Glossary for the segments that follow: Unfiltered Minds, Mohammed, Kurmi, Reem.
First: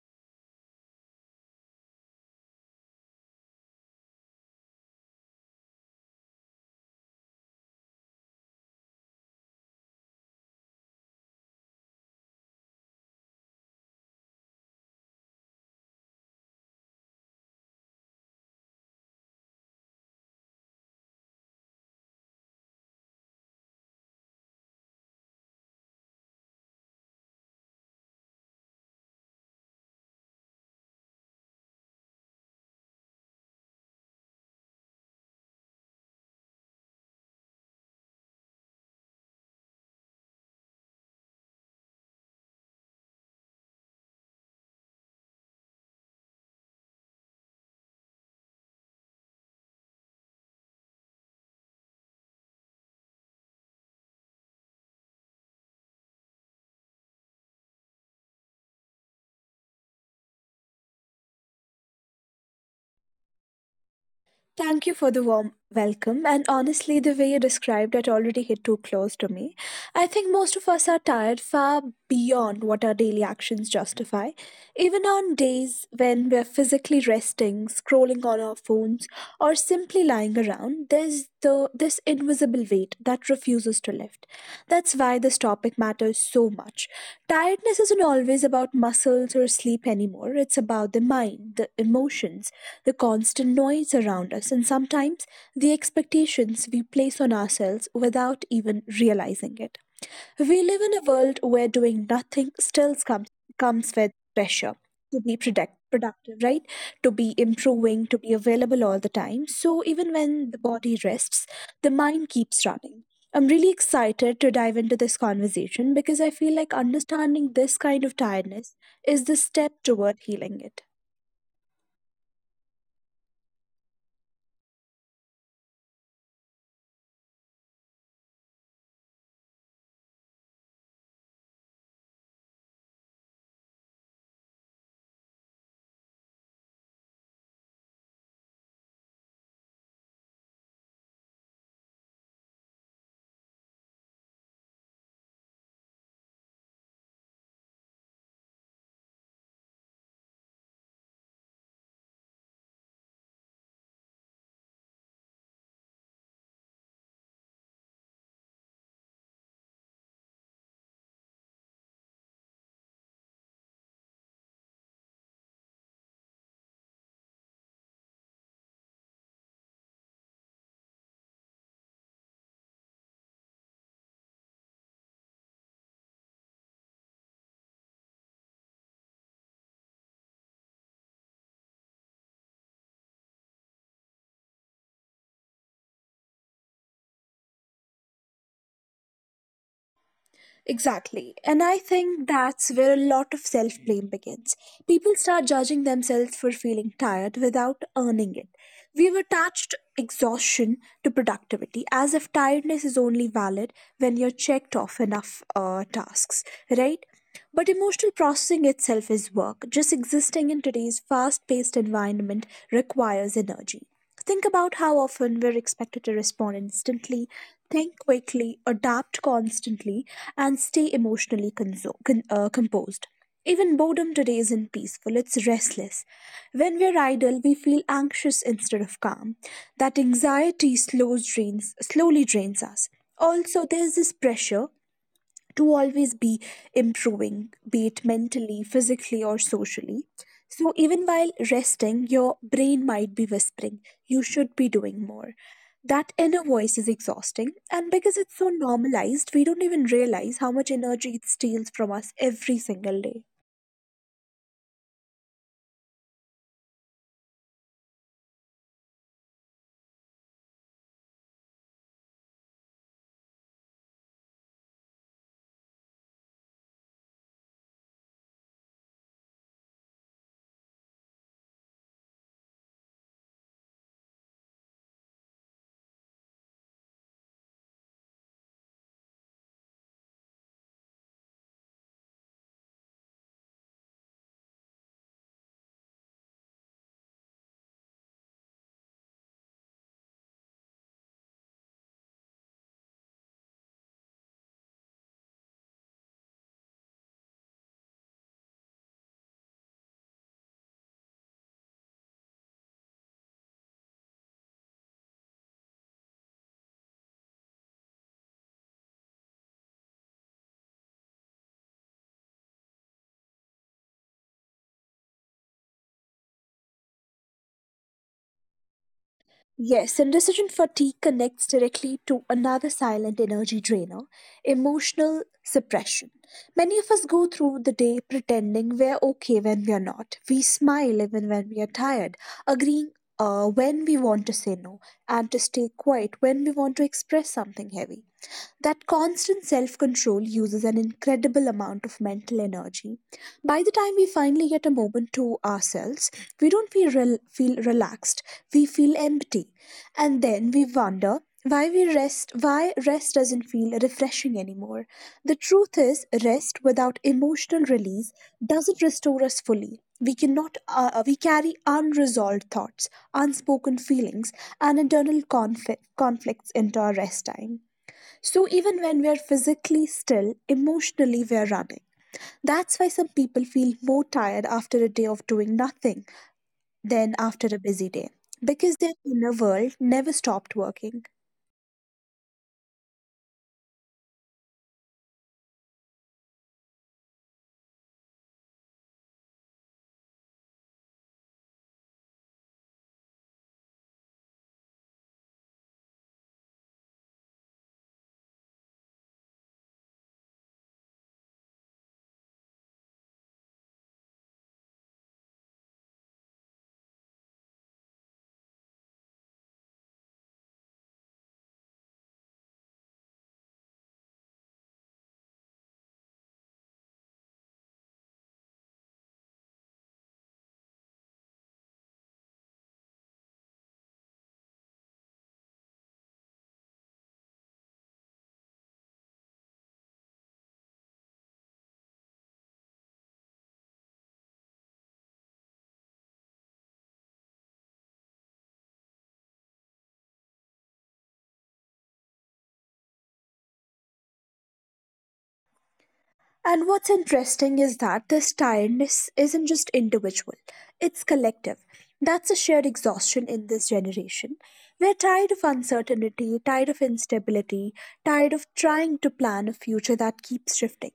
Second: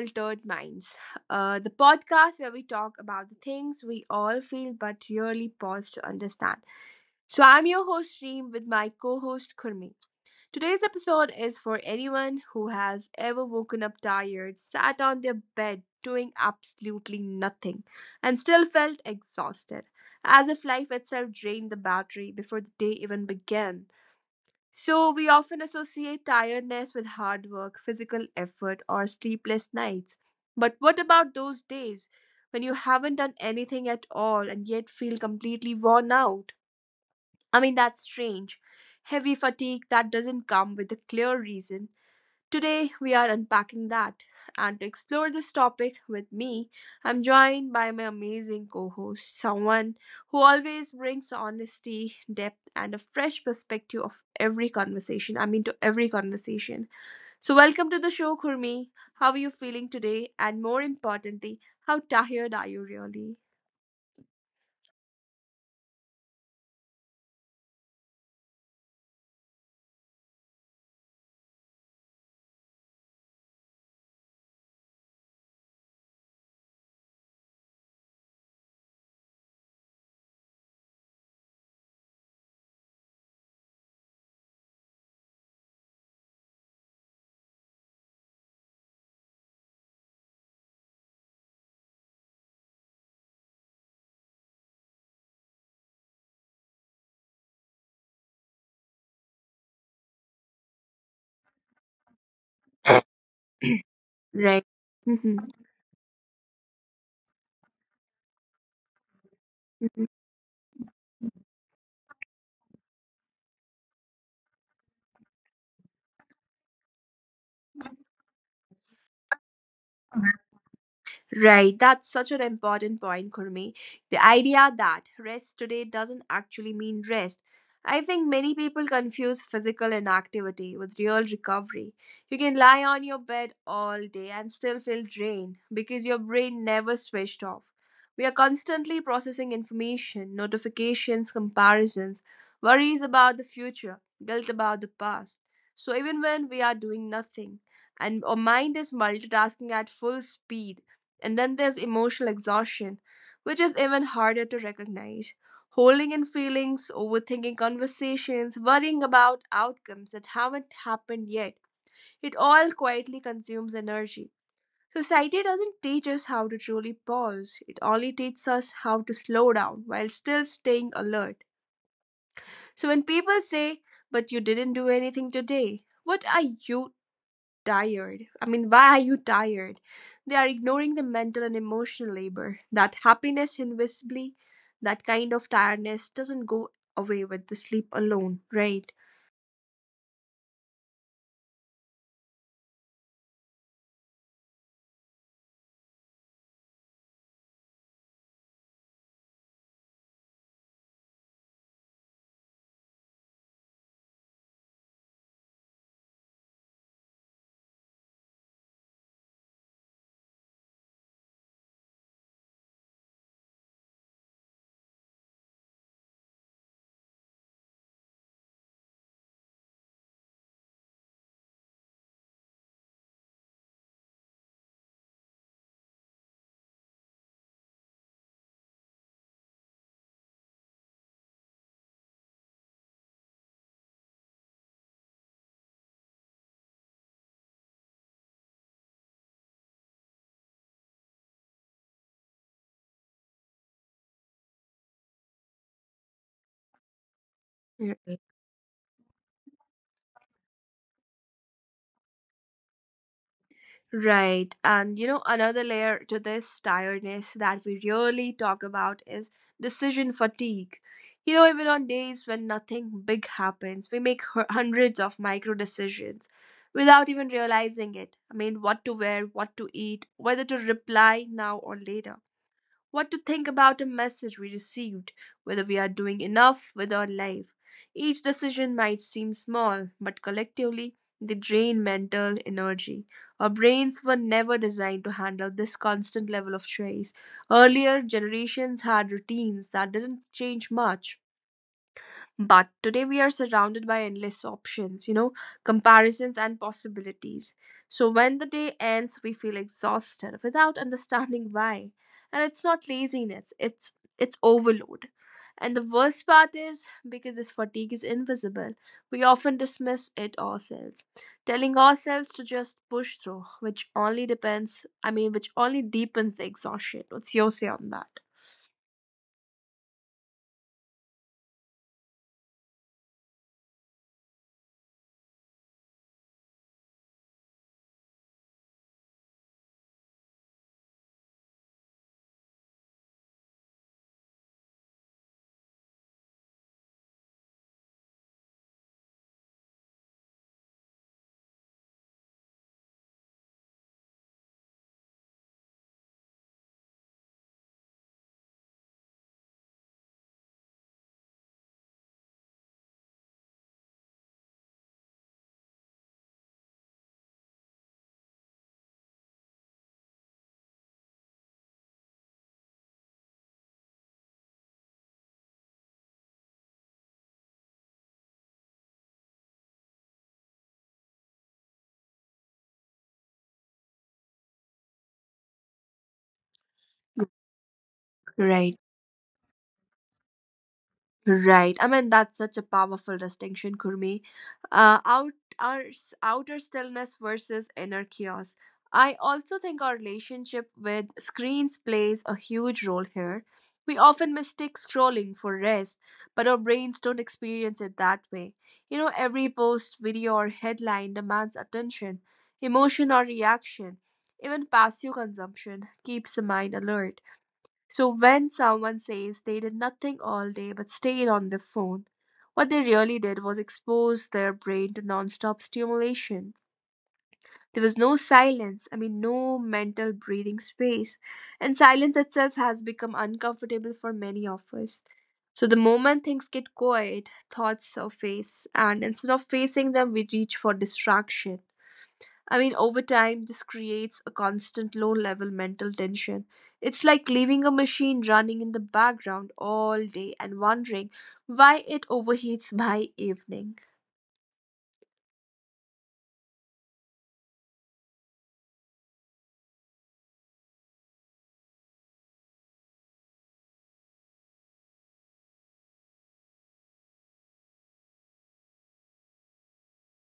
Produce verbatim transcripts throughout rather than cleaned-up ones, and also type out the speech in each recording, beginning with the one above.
Unfiltered Minds, uh, the podcast where we talk about the things we all feel but rarely pause to understand. So, I'm your host, Reem, with my co host, Kurmi. Today's episode is for anyone who has ever woken up tired, sat on their bed doing absolutely nothing, and still felt exhausted, as if life itself drained the battery before the day even began. So, we often associate tiredness with hard work, physical effort, or sleepless nights. But what about those days when you haven't done anything at all and yet feel completely worn out? I mean, that's strange. Heavy fatigue that doesn't come with a clear reason. Today, we are unpacking that. And to explore this topic with me, I'm joined by my amazing co host, someone who always brings honesty, depth, and a fresh perspective of every conversation. I mean, to every conversation. So, welcome to the show, Kurmi. How are you feeling today? And more importantly, how tired are you really? Thank you for the warm welcome. And honestly, the way you described it already hit too close to me. I think most of us are tired far beyond what our daily actions justify. Even on days when we're physically resting, scrolling on our phones, or simply lying around, there's the this invisible weight that refuses to lift. That's why this topic matters so much. Tiredness isn't always about muscles or sleep anymore. It's about the mind, the emotions, the constant noise around us, and sometimes the expectations we place on ourselves without even realizing it. We live in a world where doing nothing still comes, comes with pressure Right. to be product, Mhm. productive, right? To be improving, to be available all the time. So even Mhm. when the body rests, the mind keeps running. I'm really excited to dive into this conversation because I feel like understanding this kind of tiredness is the step toward healing it. Right, that's such an important point, Kurmi. The idea that rest today doesn't actually mean rest. I think many people confuse physical inactivity with real recovery. You can lie on your bed all day and still feel drained because your brain never switched off. We are constantly processing information, notifications, comparisons, worries about the future, guilt about the past. So even when we are doing nothing and our mind is multitasking at full speed, and then there's emotional exhaustion, which is even harder to recognize. Holding in feelings, overthinking conversations, worrying about outcomes that haven't happened yet. It all quietly consumes energy. Society doesn't teach us how to truly pause, it only teaches us how to slow down while still staying alert. So when people say, "But you didn't do anything today, what are you tired. I mean, why are you tired?" They are ignoring the mental and emotional labor. That happiness invisibly, that kind of tiredness doesn't go away with the sleep alone, right? Exactly. And I think that's where a lot of self blame begins. People start judging themselves for feeling tired without earning it. We've attached exhaustion to productivity as if tiredness is only valid when you're checked off enough uh, tasks, right? But emotional processing itself is work. Just existing in today's fast paced environment requires energy. Think about how often we're expected to respond instantly, think quickly, adapt constantly, and stay emotionally conso- con- uh, composed. Even boredom today isn't peaceful, it's restless. When we're idle, we feel anxious instead of calm. That anxiety slows drains, slowly drains us. Also, there's this pressure to always be improving, be it mentally, physically, or socially. So, even while resting, your brain might be whispering, you should be doing more. That inner voice is exhausting, and because it's Yeah. so normalized, we don't even realize how much energy it steals from us every single day. Right. And you know, another layer to this tiredness that we really talk about is decision fatigue. You know, even on days when nothing big happens, we make hu- hundreds of micro decisions without even realizing it. I mean, what to wear, what to eat, whether to reply now or later, what to think about a message we received, whether we are doing enough with our life. Each decision might seem small, but collectively they drain mental energy. Our brains were never designed to handle this constant level of stress. Earlier generations had routines that didn't change much, but today we are surrounded by endless options, you know, comparisons and possibilities. So when the day ends, we feel exhausted without understanding why. And it's not laziness, it's it's overload. And the worst part is because this fatigue is invisible, we often dismiss it ourselves, telling ourselves to just push through, which only depends, I mean, which only deepens the exhaustion. What's your say on that? Yes, and decision fatigue connects directly to another silent energy drainer: emotional suppression. Many of us go through the day pretending we're okay when we're not. We smile even when we are tired, agreeing uh, when we want to say no, and to stay quiet when we want to express something heavy. That constant self control uses an incredible amount of mental energy. By the time we finally get a moment to ourselves, we don't feel, rel- feel relaxed, we feel empty. And then we wonder why we rest why rest doesn't feel refreshing anymore. The truth is, rest without emotional release doesn't restore us fully. We cannot uh, uh, we carry unresolved thoughts, unspoken feelings, and internal conf- conflicts into our rest time. So even when we're physically still, emotionally we're running. That's why some people feel more tired after a day of doing nothing than after a busy day, because their inner Right. world never stopped working. Right. I mean, that's such a powerful distinction, Kurmi. Uh, out, our, s- outer stillness versus inner chaos. I also think our relationship with screens plays a huge role here. We often mistake scrolling for rest, but our brains don't experience it that way. You know, every post, video, or headline demands attention, emotion, or reaction. Even passive consumption keeps the mind alert. So when someone says they did nothing all day but stayed on their phone, what they really did was expose their brain to nonstop stimulation. There was no silence, I mean, no mental breathing space. And silence itself has become uncomfortable for many of us. So the moment things get quiet, thoughts surface, and instead of facing them, we reach for distraction. I mean, over time, this creates a constant low level mental tension. It's like leaving a machine running in the background all day and wondering why it overheats by evening. And what's interesting is that this tiredness isn't just individual, it's collective. That's a shared exhaustion in this generation. We're tired of uncertainty, tired of instability, tired of trying to plan a future that keeps shifting.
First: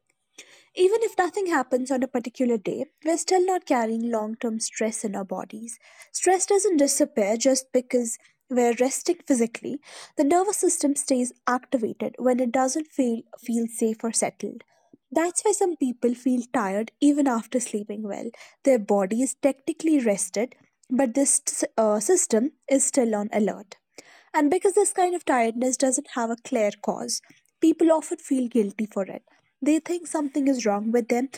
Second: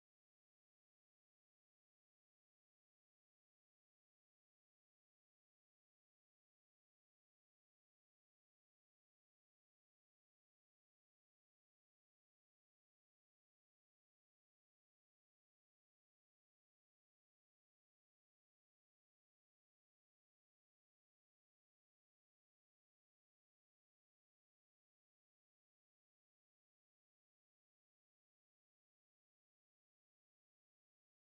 Even if nothing happens on a particular day, we're still not carrying long term stress in our bodies. Stress doesn't disappear just because we're resting physically. The nervous system stays activated when it doesn't feel, feel safe or settled. That's why some people feel tired even after sleeping well. Their body is technically rested, but this uh, system is still on alert. And because this kind of tiredness doesn't have a clear cause, people often feel guilty for it. They think something is wrong with them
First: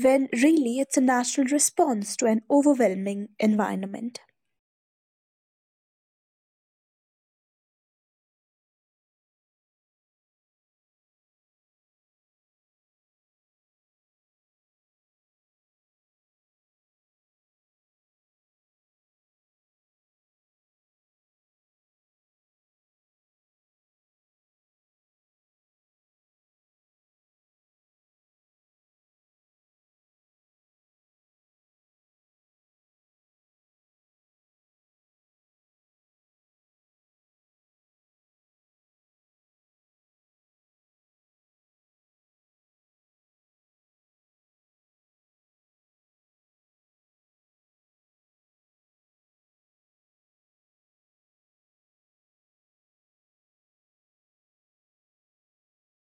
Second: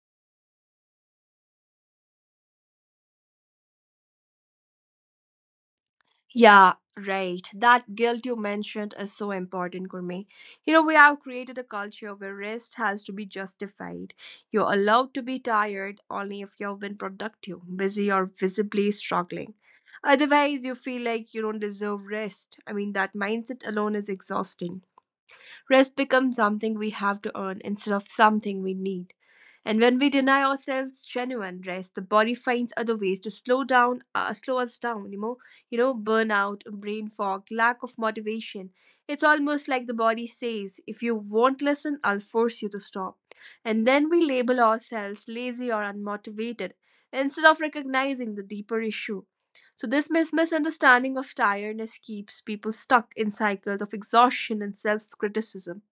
when really it's a natural response to an overwhelming environment. Yeah, right. That guilt you mentioned is so important, Gurmeet. You know, we have created a culture where rest has to be justified. You're allowed to be tired only if you've been productive, busy, or visibly struggling. Otherwise, you feel like you don't deserve rest. I mean, that mindset alone is exhausting. Rest becomes something we have to earn instead of something we need. And when we deny ourselves genuine rest, the body finds other ways to slow down, uh, slow us down. You know, you know, burnout, brain fog, lack of motivation. It's almost like the body says, "If you won't listen, I'll force you to stop." And then we label ourselves lazy or unmotivated instead of recognizing the deeper issue. So this mis- misunderstanding of tiredness keeps people stuck in cycles of exhaustion and self-criticism,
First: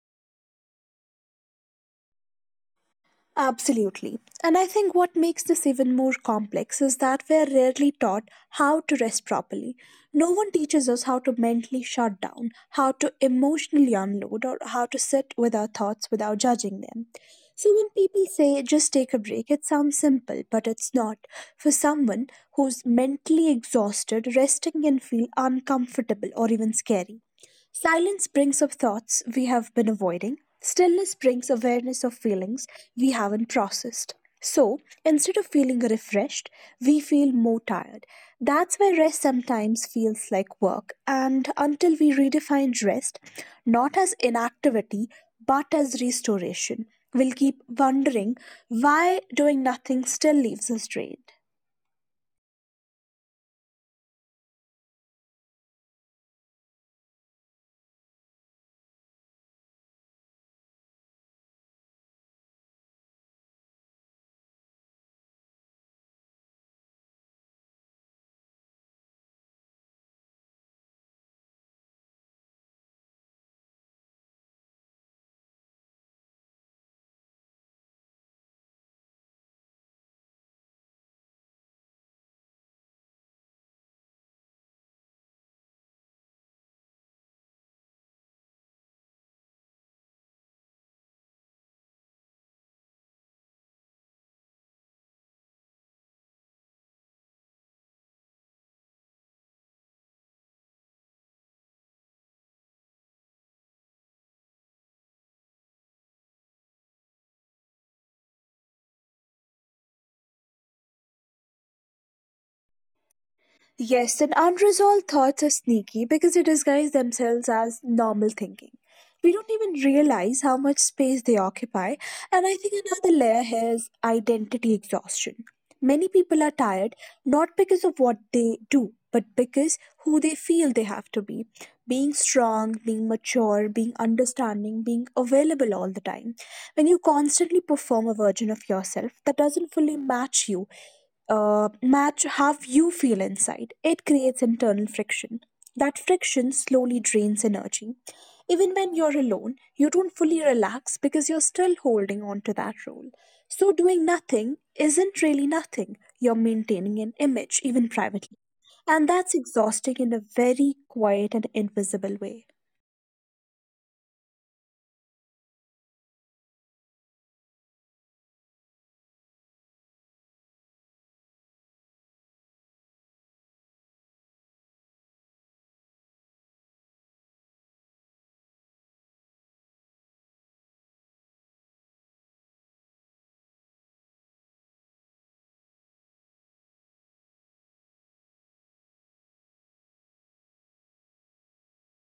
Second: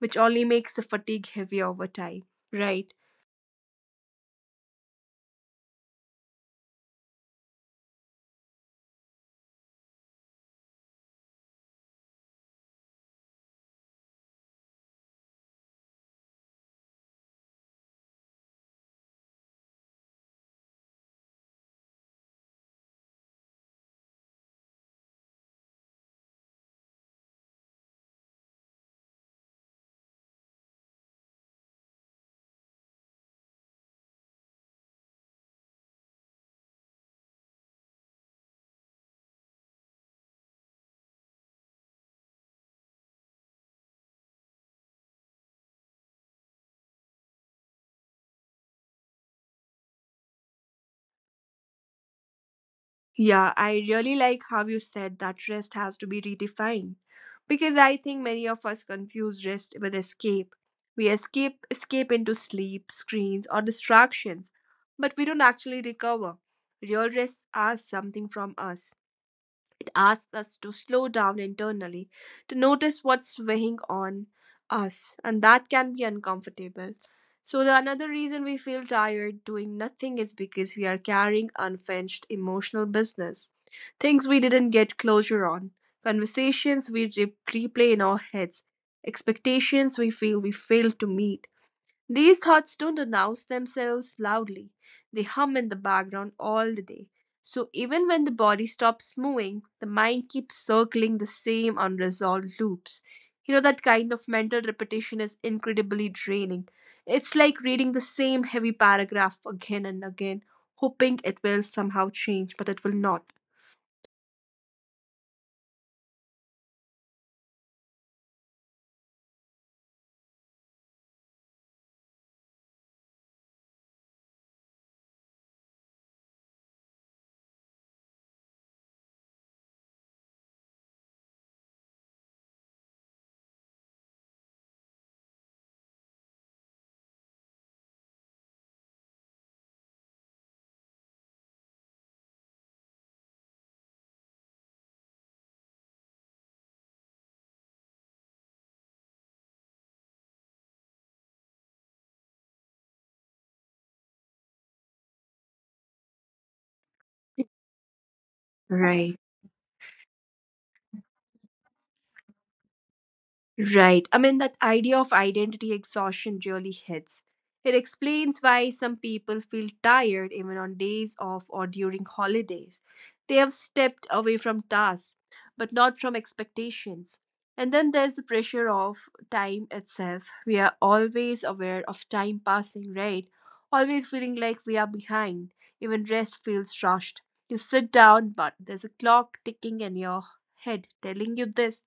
which only makes the fatigue heavier over time. Right. Absolutely. And I think what makes this even more complex is that we are rarely taught how to rest properly. No one teaches us how to mentally shut down, how to emotionally unload, or how to sit with our thoughts without judging them. So when people say just take a break, it sounds simple, but it's not. For someone who's mentally exhausted, resting can feel uncomfortable or even scary. Silence brings up thoughts we have been avoiding. Stillness brings awareness of feelings we haven't processed. So, instead of feeling refreshed, we feel more tired. That's why rest sometimes feels like work. And until we redefine rest, not as inactivity, but as restoration, we'll keep wondering why doing nothing still leaves us drained. Yeah, I really like how you said that rest has to be redefined because I think many of us confuse rest with escape. We escape escape into sleep, screens or distractions, but we don't actually recover. Real rest asks something from us. It asks us to slow down internally, to notice what's weighing on us, and that can be uncomfortable. So, the another reason we feel tired doing nothing is because we are carrying unfinished emotional business, things we didn't get closure on, conversations we re- replay in our heads, expectations we feel we failed to meet. These thoughts don't announce themselves loudly, they hum in the background all the day. So even when the body stops moving, the mind keeps circling the same unresolved loops. You know, that kind of mental repetition is incredibly draining. It's like reading the same heavy paragraph again and again, hoping it will somehow change, but it will not. Yes, and unresolved thoughts are sneaky because they disguise themselves as normal thinking. We don't even realize how much space they occupy, and I think another layer here is identity exhaustion. Many people are tired not because of what they do, but because who they feel they have to be. Being strong, being mature, being understanding, being available all the time. When you constantly perform a version of yourself that doesn't fully match you, uh, match how you feel inside, it creates internal friction. That friction slowly drains energy. Even when you're alone, you don't fully relax because you're still holding on to that role. So, doing nothing isn't really nothing. You're maintaining an image, even privately. And Right. that's exhausting in a very quiet and invisible way. Right. I mean, that idea of identity exhaustion really hits. It explains why some people feel tired even on days off or during holidays. They have stepped away from tasks, but not from expectations. And then there's the pressure of time itself. We are always aware of time passing, right? Always feeling like we are behind. Even rest feels rushed. You sit down, but there's a clock ticking in your head telling you this.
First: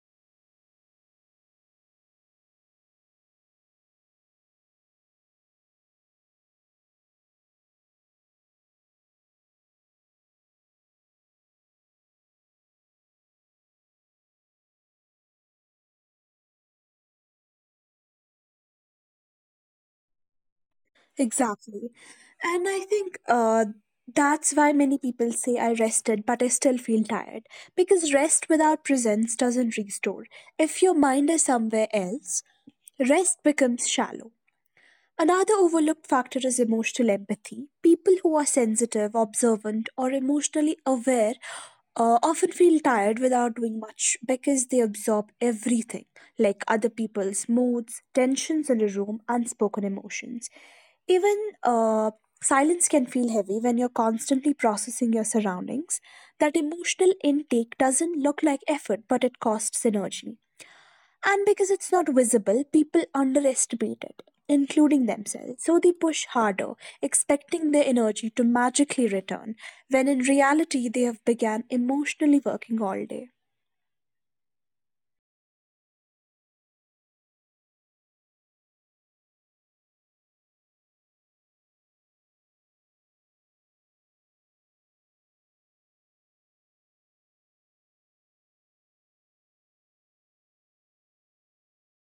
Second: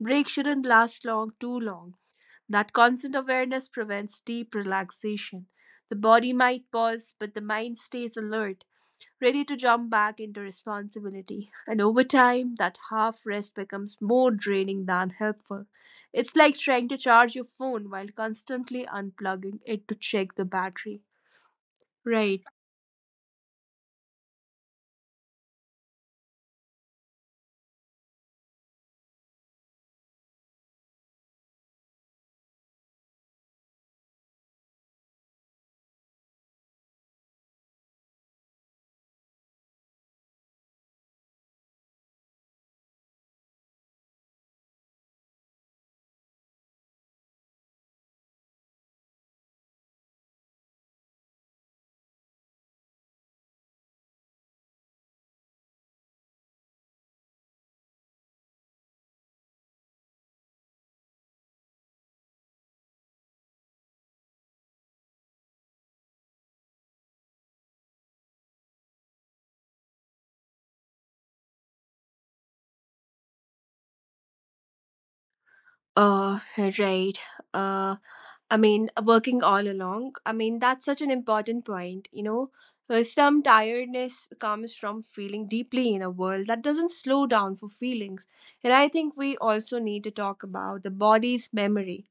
Breaks shouldn't last long too long. That constant awareness prevents deep relaxation. The body might pause, but the mind stays alert, ready to jump back into responsibility. And over time, that half rest becomes more draining than helpful. It's like trying to charge your phone while constantly unplugging it to check the battery. Exactly. Right. And I think uh, that's why many people say I rested, but I still feel tired. Because rest without presence doesn't restore. If your mind is somewhere else, rest becomes shallow. Another overlooked factor is emotional empathy. People who are sensitive, observant, or emotionally aware uh, often feel tired without doing much because they absorb everything, like other people's moods, tensions in the room, unspoken emotions. Even uh, silence can feel heavy when you're constantly processing your surroundings. That emotional intake doesn't look like effort, but it costs energy. And because it's not visible, people underestimate it, including themselves. So they push harder, expecting their energy to magically return, when in reality they have began emotionally working all day. Uh, right. Uh, I mean, uh, working all along. I mean, that's such an important point, you know. Uh, Some tiredness comes from feeling deeply in a world that doesn't slow down for feelings. And I think we also need to talk about the body's memory.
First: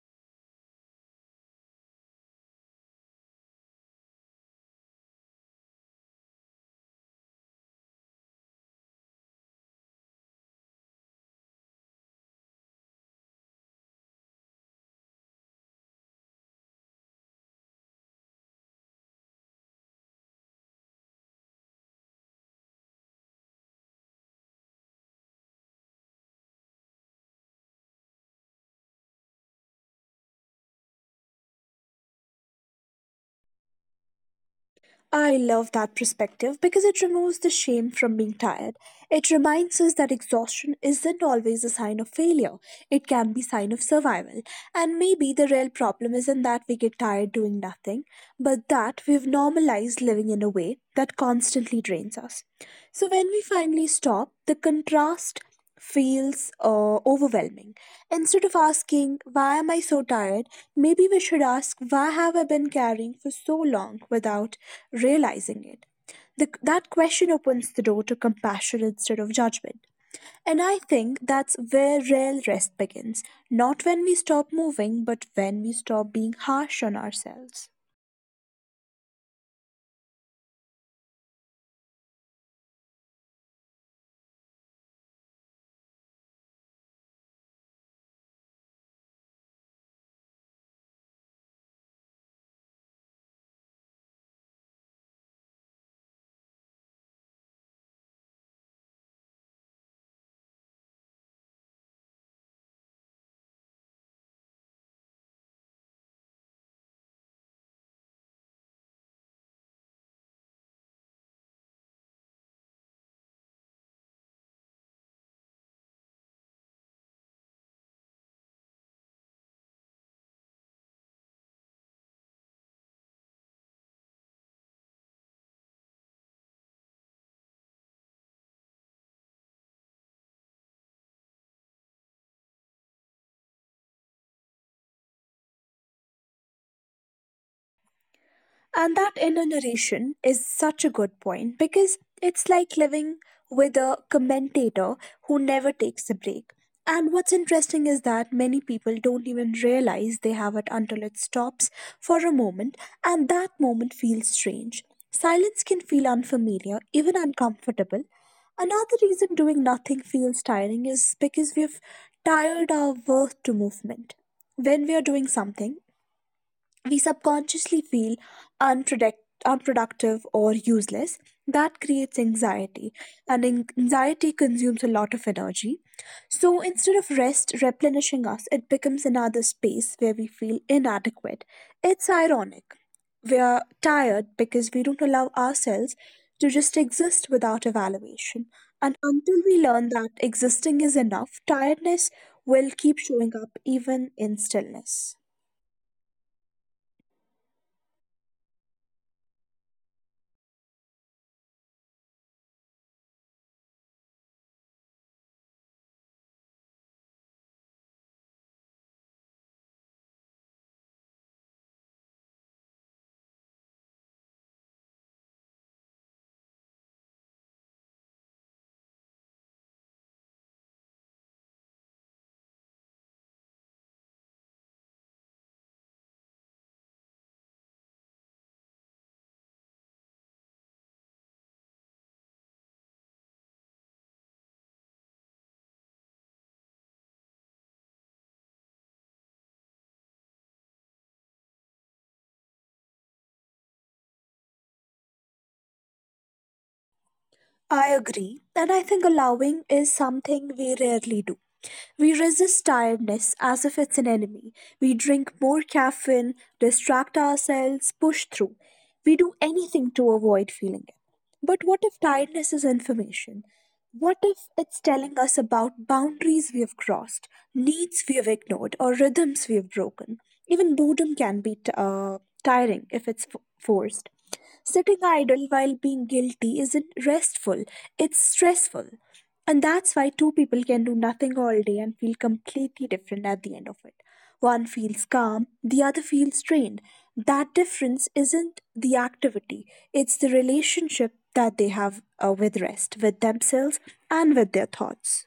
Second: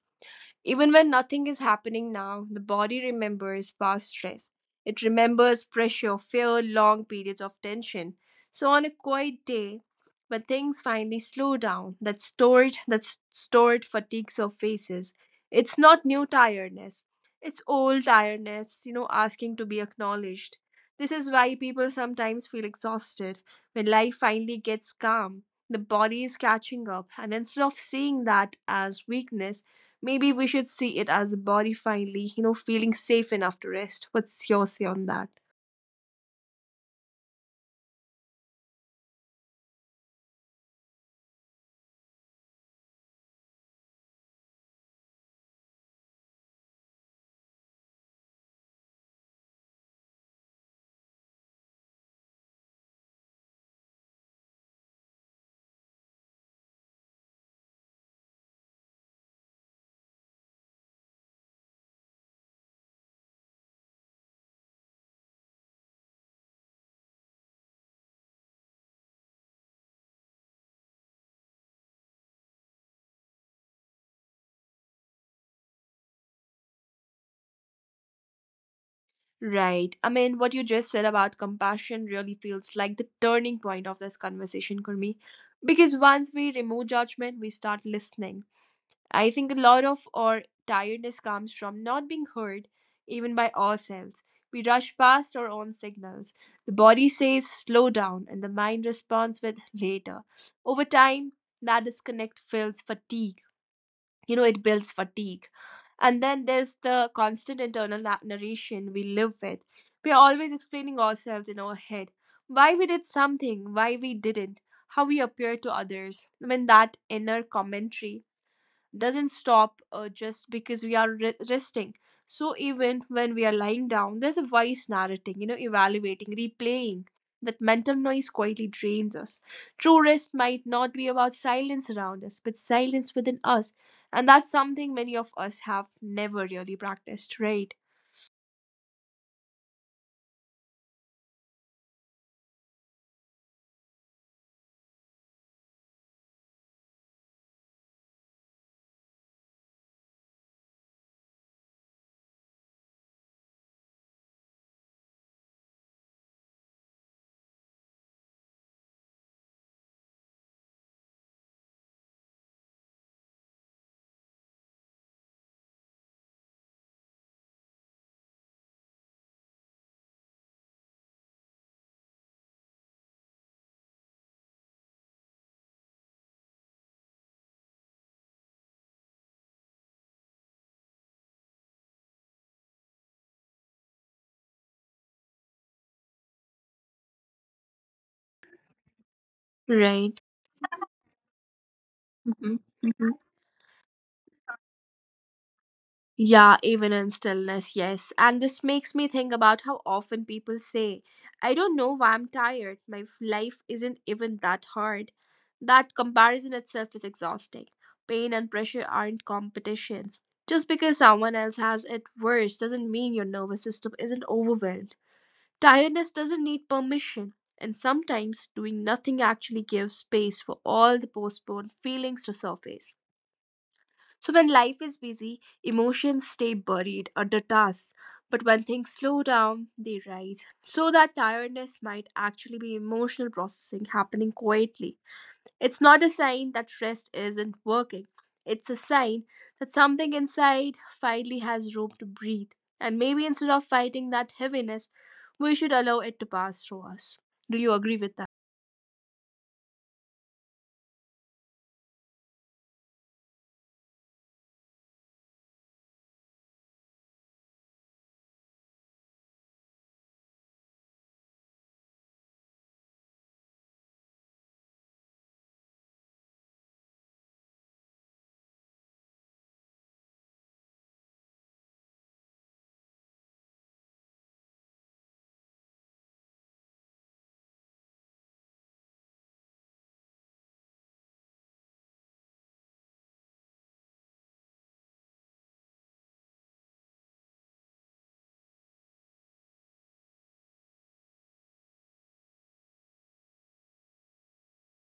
Even when nothing is happening now, the body remembers past stress. It remembers pressure, fear, long periods of tension. So on a quiet day, when things finally slow down, that stored that s- stored fatigue surfaces. It's not new tiredness. It's old tiredness, you know, asking to be acknowledged. This is why people sometimes feel exhausted when life finally gets calm. The body is catching up, and instead of seeing that as weakness, maybe we should see it as a body finally, you know, feeling safe enough to rest. What's your say on I that? love that perspective because it removes the shame from being tired. It reminds us that exhaustion isn't always a sign of failure. It can be sign of survival. And maybe the real problem isn't that we get tired doing nothing, but that we've normalized living in a way that constantly drains us. So when we finally stop, the contrast feels uh, overwhelming. Instead of asking, why am I so tired? Maybe we should ask, why have I been carrying for so long without realizing it? The, that question opens the door to compassion instead of judgment. And I think that's where real rest begins. Not when we stop moving, but when we stop being harsh on ourselves. Right. I mean, what you just said about compassion really feels like the turning point of this conversation, Kurmi. Because once we remove judgment, we start listening. I think a lot of our tiredness comes from not being heard, even by ourselves. We rush past our own signals. The body says slow down, and the mind responds with later. Over time, that disconnect feels fatigue. You know, it builds fatigue. And then there's the constant internal na- narration we live with. We are always explaining ourselves in our head, why we did something, why we didn't, how we appear to others, when that inner commentary doesn't stop uh, just because we are re- resting. So even when we are lying down, there's a voice narrating, you know, evaluating, replaying. That mental noise quietly drains us. True rest might not be about silence around us, but silence within us. And that's something many of us have never really practiced, right? And that enumeration is such a good point because it's like living with a commentator who never takes a break. And what's interesting is that many people don't even realize they have it until it stops for a moment, and that moment feels strange. Silence can feel unfamiliar, even uncomfortable. Another reason doing nothing feels tiring is because we've tired our worth to movement. When we are doing something, we subconsciously feel unproduct- unproductive or useless. That creates anxiety, and an- anxiety consumes a lot of energy. So instead of rest replenishing us, it becomes another space where we feel inadequate. It's ironic. We are tired because we don't allow ourselves to just exist without evaluation. And until we learn that Right. existing is enough, tiredness will Mhm. keep showing up even in stillness. Yeah, even in stillness, yes. And this makes me think about how often people say, "I don't know why I'm tired. My f- life isn't even that hard." That comparison itself is exhausting. Pain and pressure aren't competitions. Just because someone else has it worse doesn't mean your nervous system isn't overwhelmed. Tiredness doesn't need permission. And sometimes doing nothing actually gives space for all the postponed feelings to surface. So when life is busy, emotions stay buried under tasks. But when things slow down, they rise. So that tiredness might actually be emotional processing happening quietly. It's not a sign that rest isn't working. It's a sign that something inside finally has room to breathe. And maybe instead of fighting that heaviness, we should allow it to pass through us. I Do you agree agree, with that? and I think allowing is something we rarely do. We resist tiredness as if it's an enemy. We drink more caffeine, distract ourselves, push through. We do anything to avoid feeling it. But what if tiredness is information? What if it's telling us about boundaries we have crossed, needs we have ignored, or rhythms we have broken? Even boredom can be t- uh, tiring if it's f- forced. Sitting idle while being guilty isn't restful, it's stressful. And that's why two people can do nothing all day and feel completely different at the end of it. One feels calm, the other feels drained. That difference isn't the activity, it's the relationship that they have uh, with rest, with themselves, and with their thoughts.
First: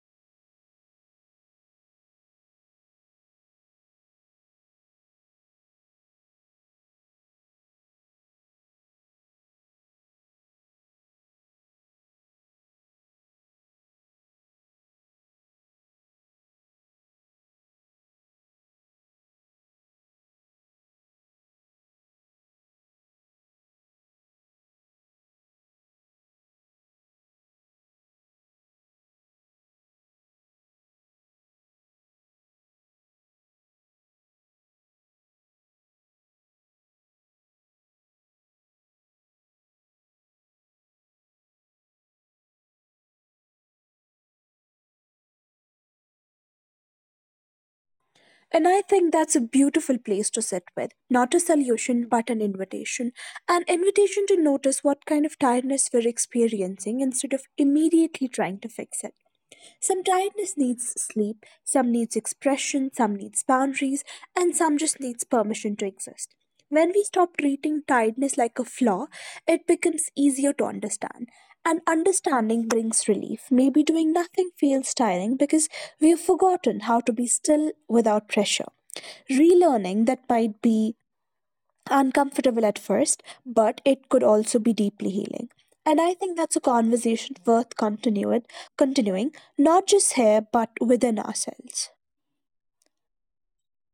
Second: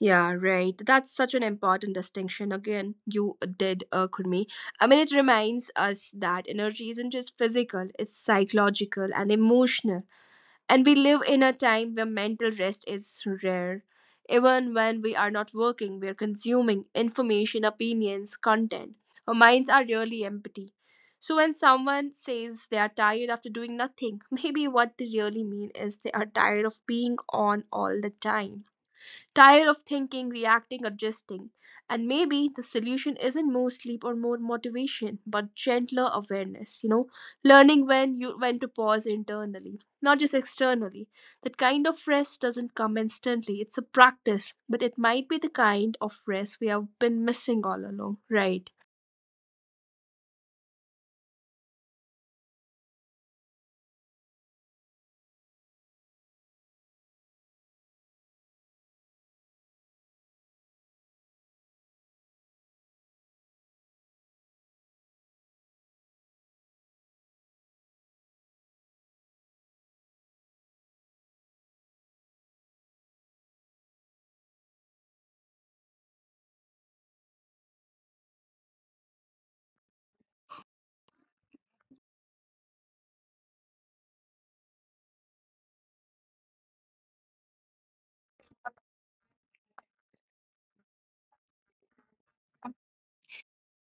Yeah, right. That's such an important distinction. Again, you uh, did, uh, Kurmi. I mean, it reminds us that energy isn't just physical, it's psychological and emotional. And we live in a time where mental rest is rare. Even when we are not working, we're consuming information, opinions, content. Our minds are really empty. So when someone says they are tired after doing nothing, maybe what they really mean is they are tired of being on all the time, tired of thinking, reacting, adjusting. And maybe the solution isn't more sleep or more motivation, but gentler awareness, you know, learning when you when to pause internally, not just externally. That kind of rest doesn't come instantly. It's a practice, but it might be the kind of rest we have been missing all along, And right? I think that's a beautiful place to sit with, not a solution, but an invitation. An invitation to notice what kind of tiredness we're experiencing instead of immediately trying to fix it. Some tiredness needs sleep, some needs expression, some needs boundaries, and some just needs permission to exist. When we stop treating tiredness like a flaw, it becomes easier to understand. And understanding brings relief. Maybe doing nothing feels tiring because we've forgotten how to be still without pressure. Relearning that might be uncomfortable at first, but it could also be deeply healing. And I think that's a conversation worth continuing, continuing, not just here, but within ourselves.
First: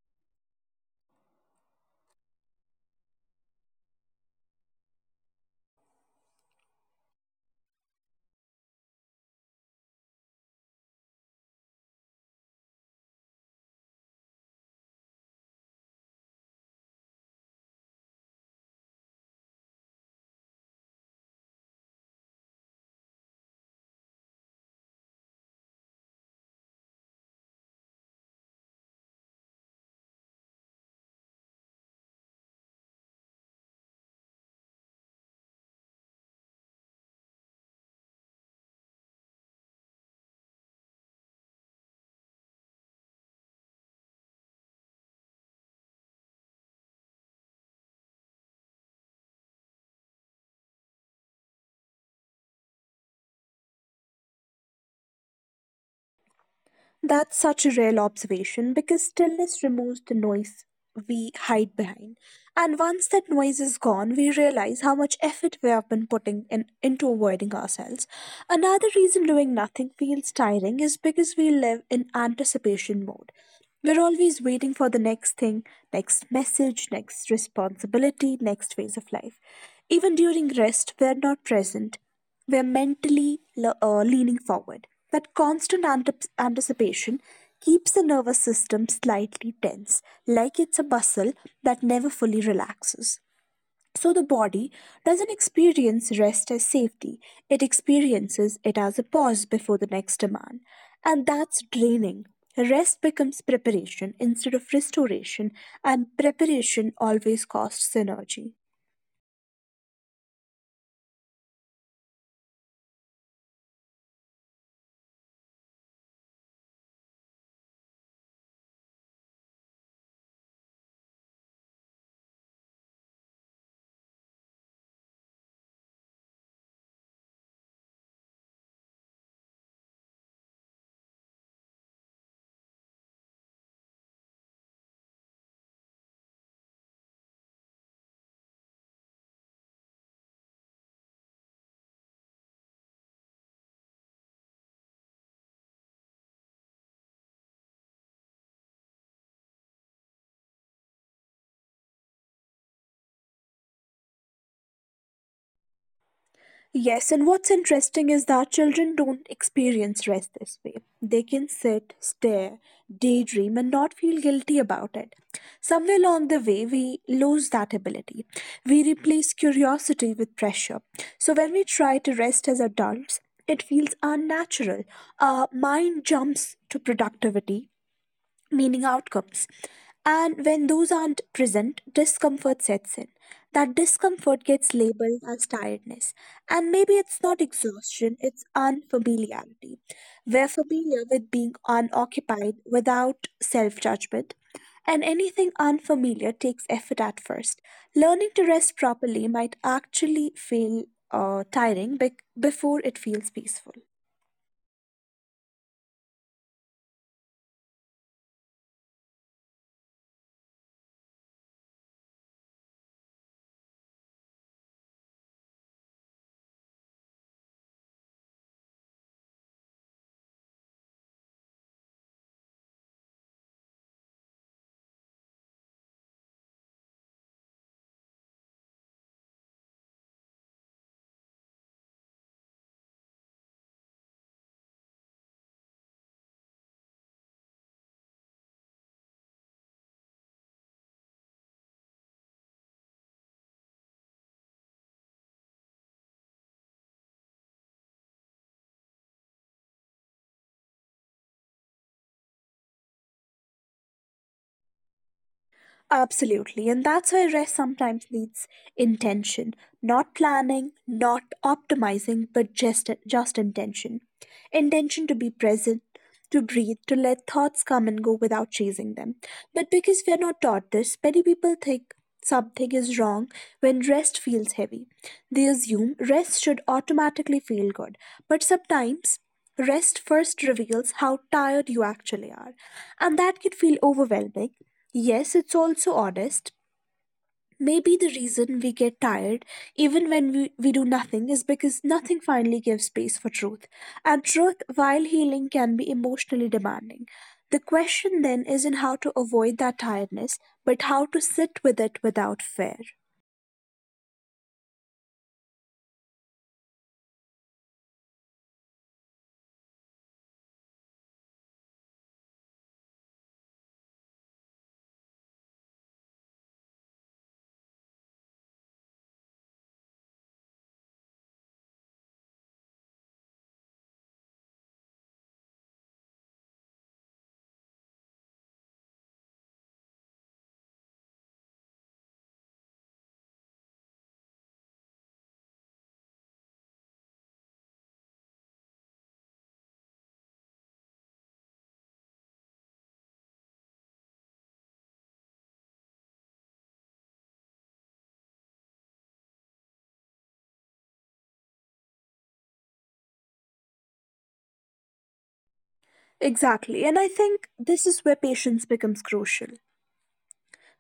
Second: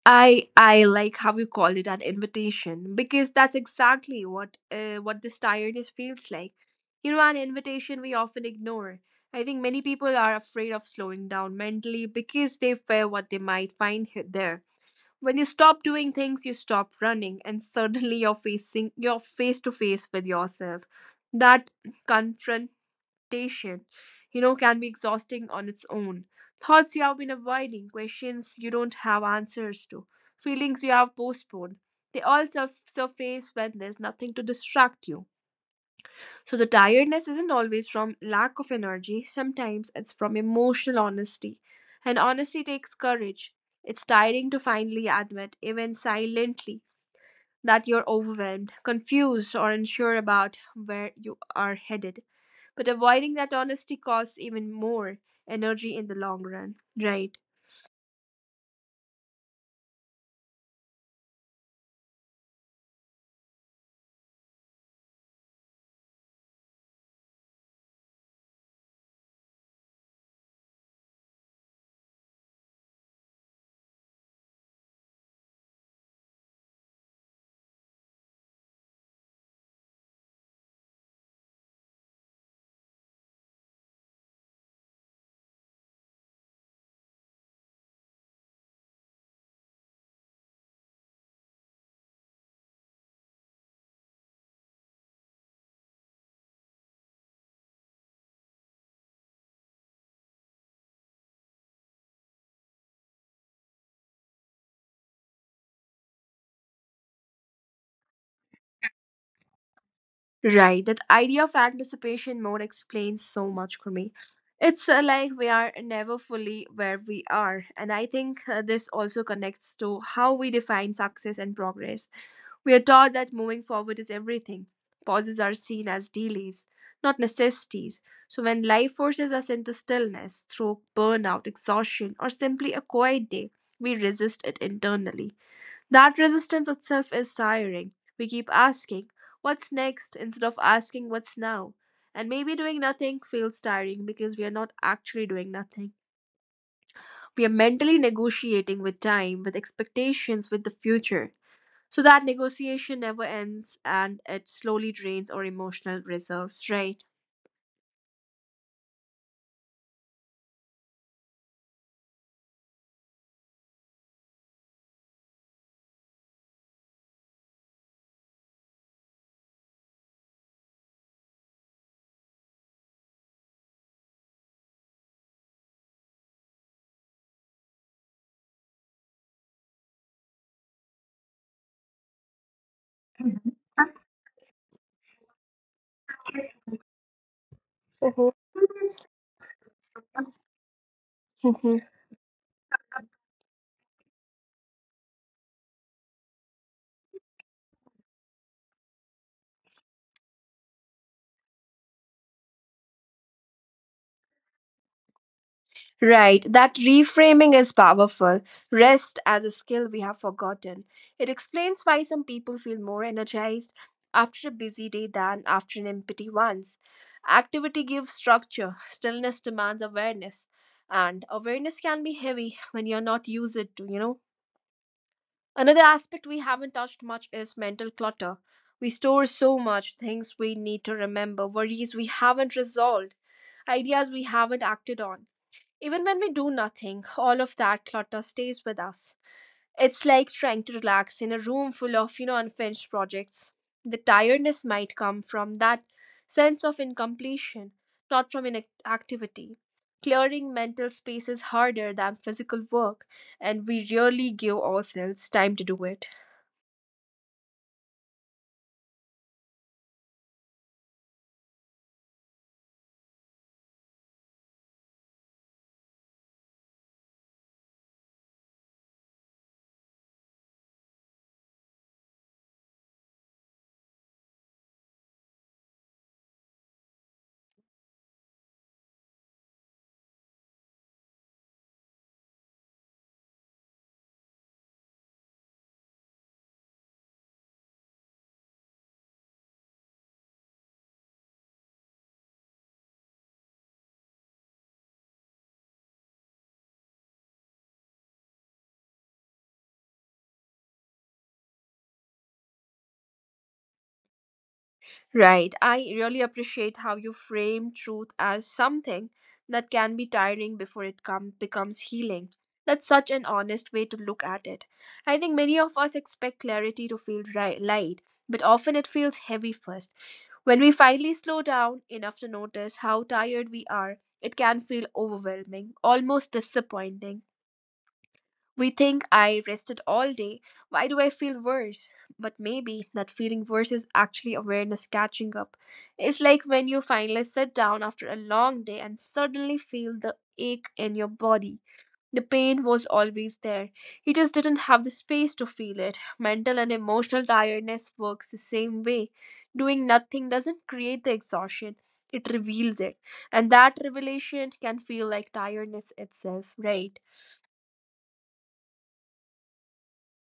I I like how you called it an invitation because that's exactly what uh, what this tiredness feels like. You know, an invitation we often ignore. I think many people are afraid of slowing down mentally because they fear what they might find he- there. When you stop doing things, you stop running, and suddenly you're facing you're face to face with yourself. That confront meditation, you know, can be exhausting on its own. Thoughts you have been avoiding, questions you don't have answers to, feelings you have postponed. They all surf- surface when there's nothing to distract you. So the tiredness isn't always from lack of energy, sometimes it's from emotional honesty. And honesty takes courage. It's tiring to finally admit, even silently, that you're overwhelmed, confused, or unsure about where you are headed. But avoiding that honesty costs even more energy in the long run. That's Right. such a real observation because stillness removes the noise we hide behind. And once that noise is gone, we realize how much effort we have been putting in, into avoiding ourselves. Another reason doing nothing feels tiring is because we live in anticipation mode. We're always waiting for the next thing, next message, next responsibility, next phase of life. Even during rest, we're not present. We're mentally le- uh, leaning forward. That constant antip- anticipation keeps the nervous system slightly tense, like it's a muscle that never fully relaxes. So the body doesn't experience rest as safety, it experiences it as a pause before the next demand. And that's draining. Rest becomes preparation instead of restoration, and preparation always costs energy. Right. That idea of anticipation mode explains so much for me. It's uh, like we are never fully where we are. And I think uh, this also connects to how we define success and progress. We are taught that moving forward is everything. Pauses are seen as delays, not necessities. So when life forces us into stillness, stroke, burnout, exhaustion, or simply a quiet day, we resist it internally. That resistance itself is tiring. We keep asking, what's next, instead of asking what's now. And maybe doing nothing feels tiring because we are not actually doing nothing. We are mentally negotiating with time, with expectations, with the future. So that negotiation never ends and it slowly drains our emotional reserves, Yes, right? and what's interesting is that children don't experience rest this way. They can sit, stare, daydream, and not feel guilty about it. Somewhere along the way, we lose that ability. We replace curiosity with pressure. So when we try to rest as adults, it feels unnatural. Our mind jumps to productivity meaning outcomes. And when those aren't present, discomfort sets in. That discomfort gets labeled as tiredness. And maybe it's not exhaustion, it's Mhm. unfamiliarity. We're familiar with being unoccupied without self judgment. And anything unfamiliar takes effort at first. Learning to rest properly might actually feel uh, tiring bec- before it feels peaceful. Right, that reframing is powerful. Rest as a skill we have forgotten. It explains why some people feel more energized after a busy day than after an empty one. Activity gives structure, stillness demands awareness, and awareness can be heavy when you're not used it to, you know. Another aspect we haven't touched much is mental clutter. We store so much, things we need to remember, worries we haven't resolved, ideas we haven't acted on, even when we do nothing, all of that clutter stays with us. It's like trying to relax in a room full of, you know, unfinished projects. The tiredness might come from that sense of incompletion, not from inactivity. Clearing mental space is harder than physical work, and we rarely give ourselves time to do it. Absolutely. And that's why rest sometimes needs intention, not planning, not optimizing, but just just intention. Intention to be present, to breathe, to let thoughts come and go without chasing them. But because we're not taught this, many people think something is wrong when rest feels heavy. They assume rest should automatically feel good, but sometimes rest first reveals how tired you actually are, and that can feel overwhelming. Yes, it's also honest. Maybe the reason we get tired, even when we, we do nothing, is because nothing finally gives space for truth. And truth, while healing, can be emotionally demanding. The question then isn't how to avoid that tiredness, but how to sit with it without fear. Right. I really appreciate how you frame truth as something that can be tiring before it come, becomes healing. That's such an honest way to look at it. I think many of us expect clarity to feel right, light, but often it feels heavy first. When we finally slow down enough to notice how tired we are, it can feel overwhelming, almost disappointing. We think, I rested all day. Why do I feel worse? But maybe that feeling worse is actually awareness catching up. It's like when you finally sit down after a long day and suddenly feel the ache in your body. The pain was always there. You just didn't have the space to feel it. Mental and emotional tiredness works the same way. Doing nothing doesn't create the exhaustion, it reveals it. And that revelation can feel like tiredness Exactly, itself, and I right? think this is where patience becomes crucial.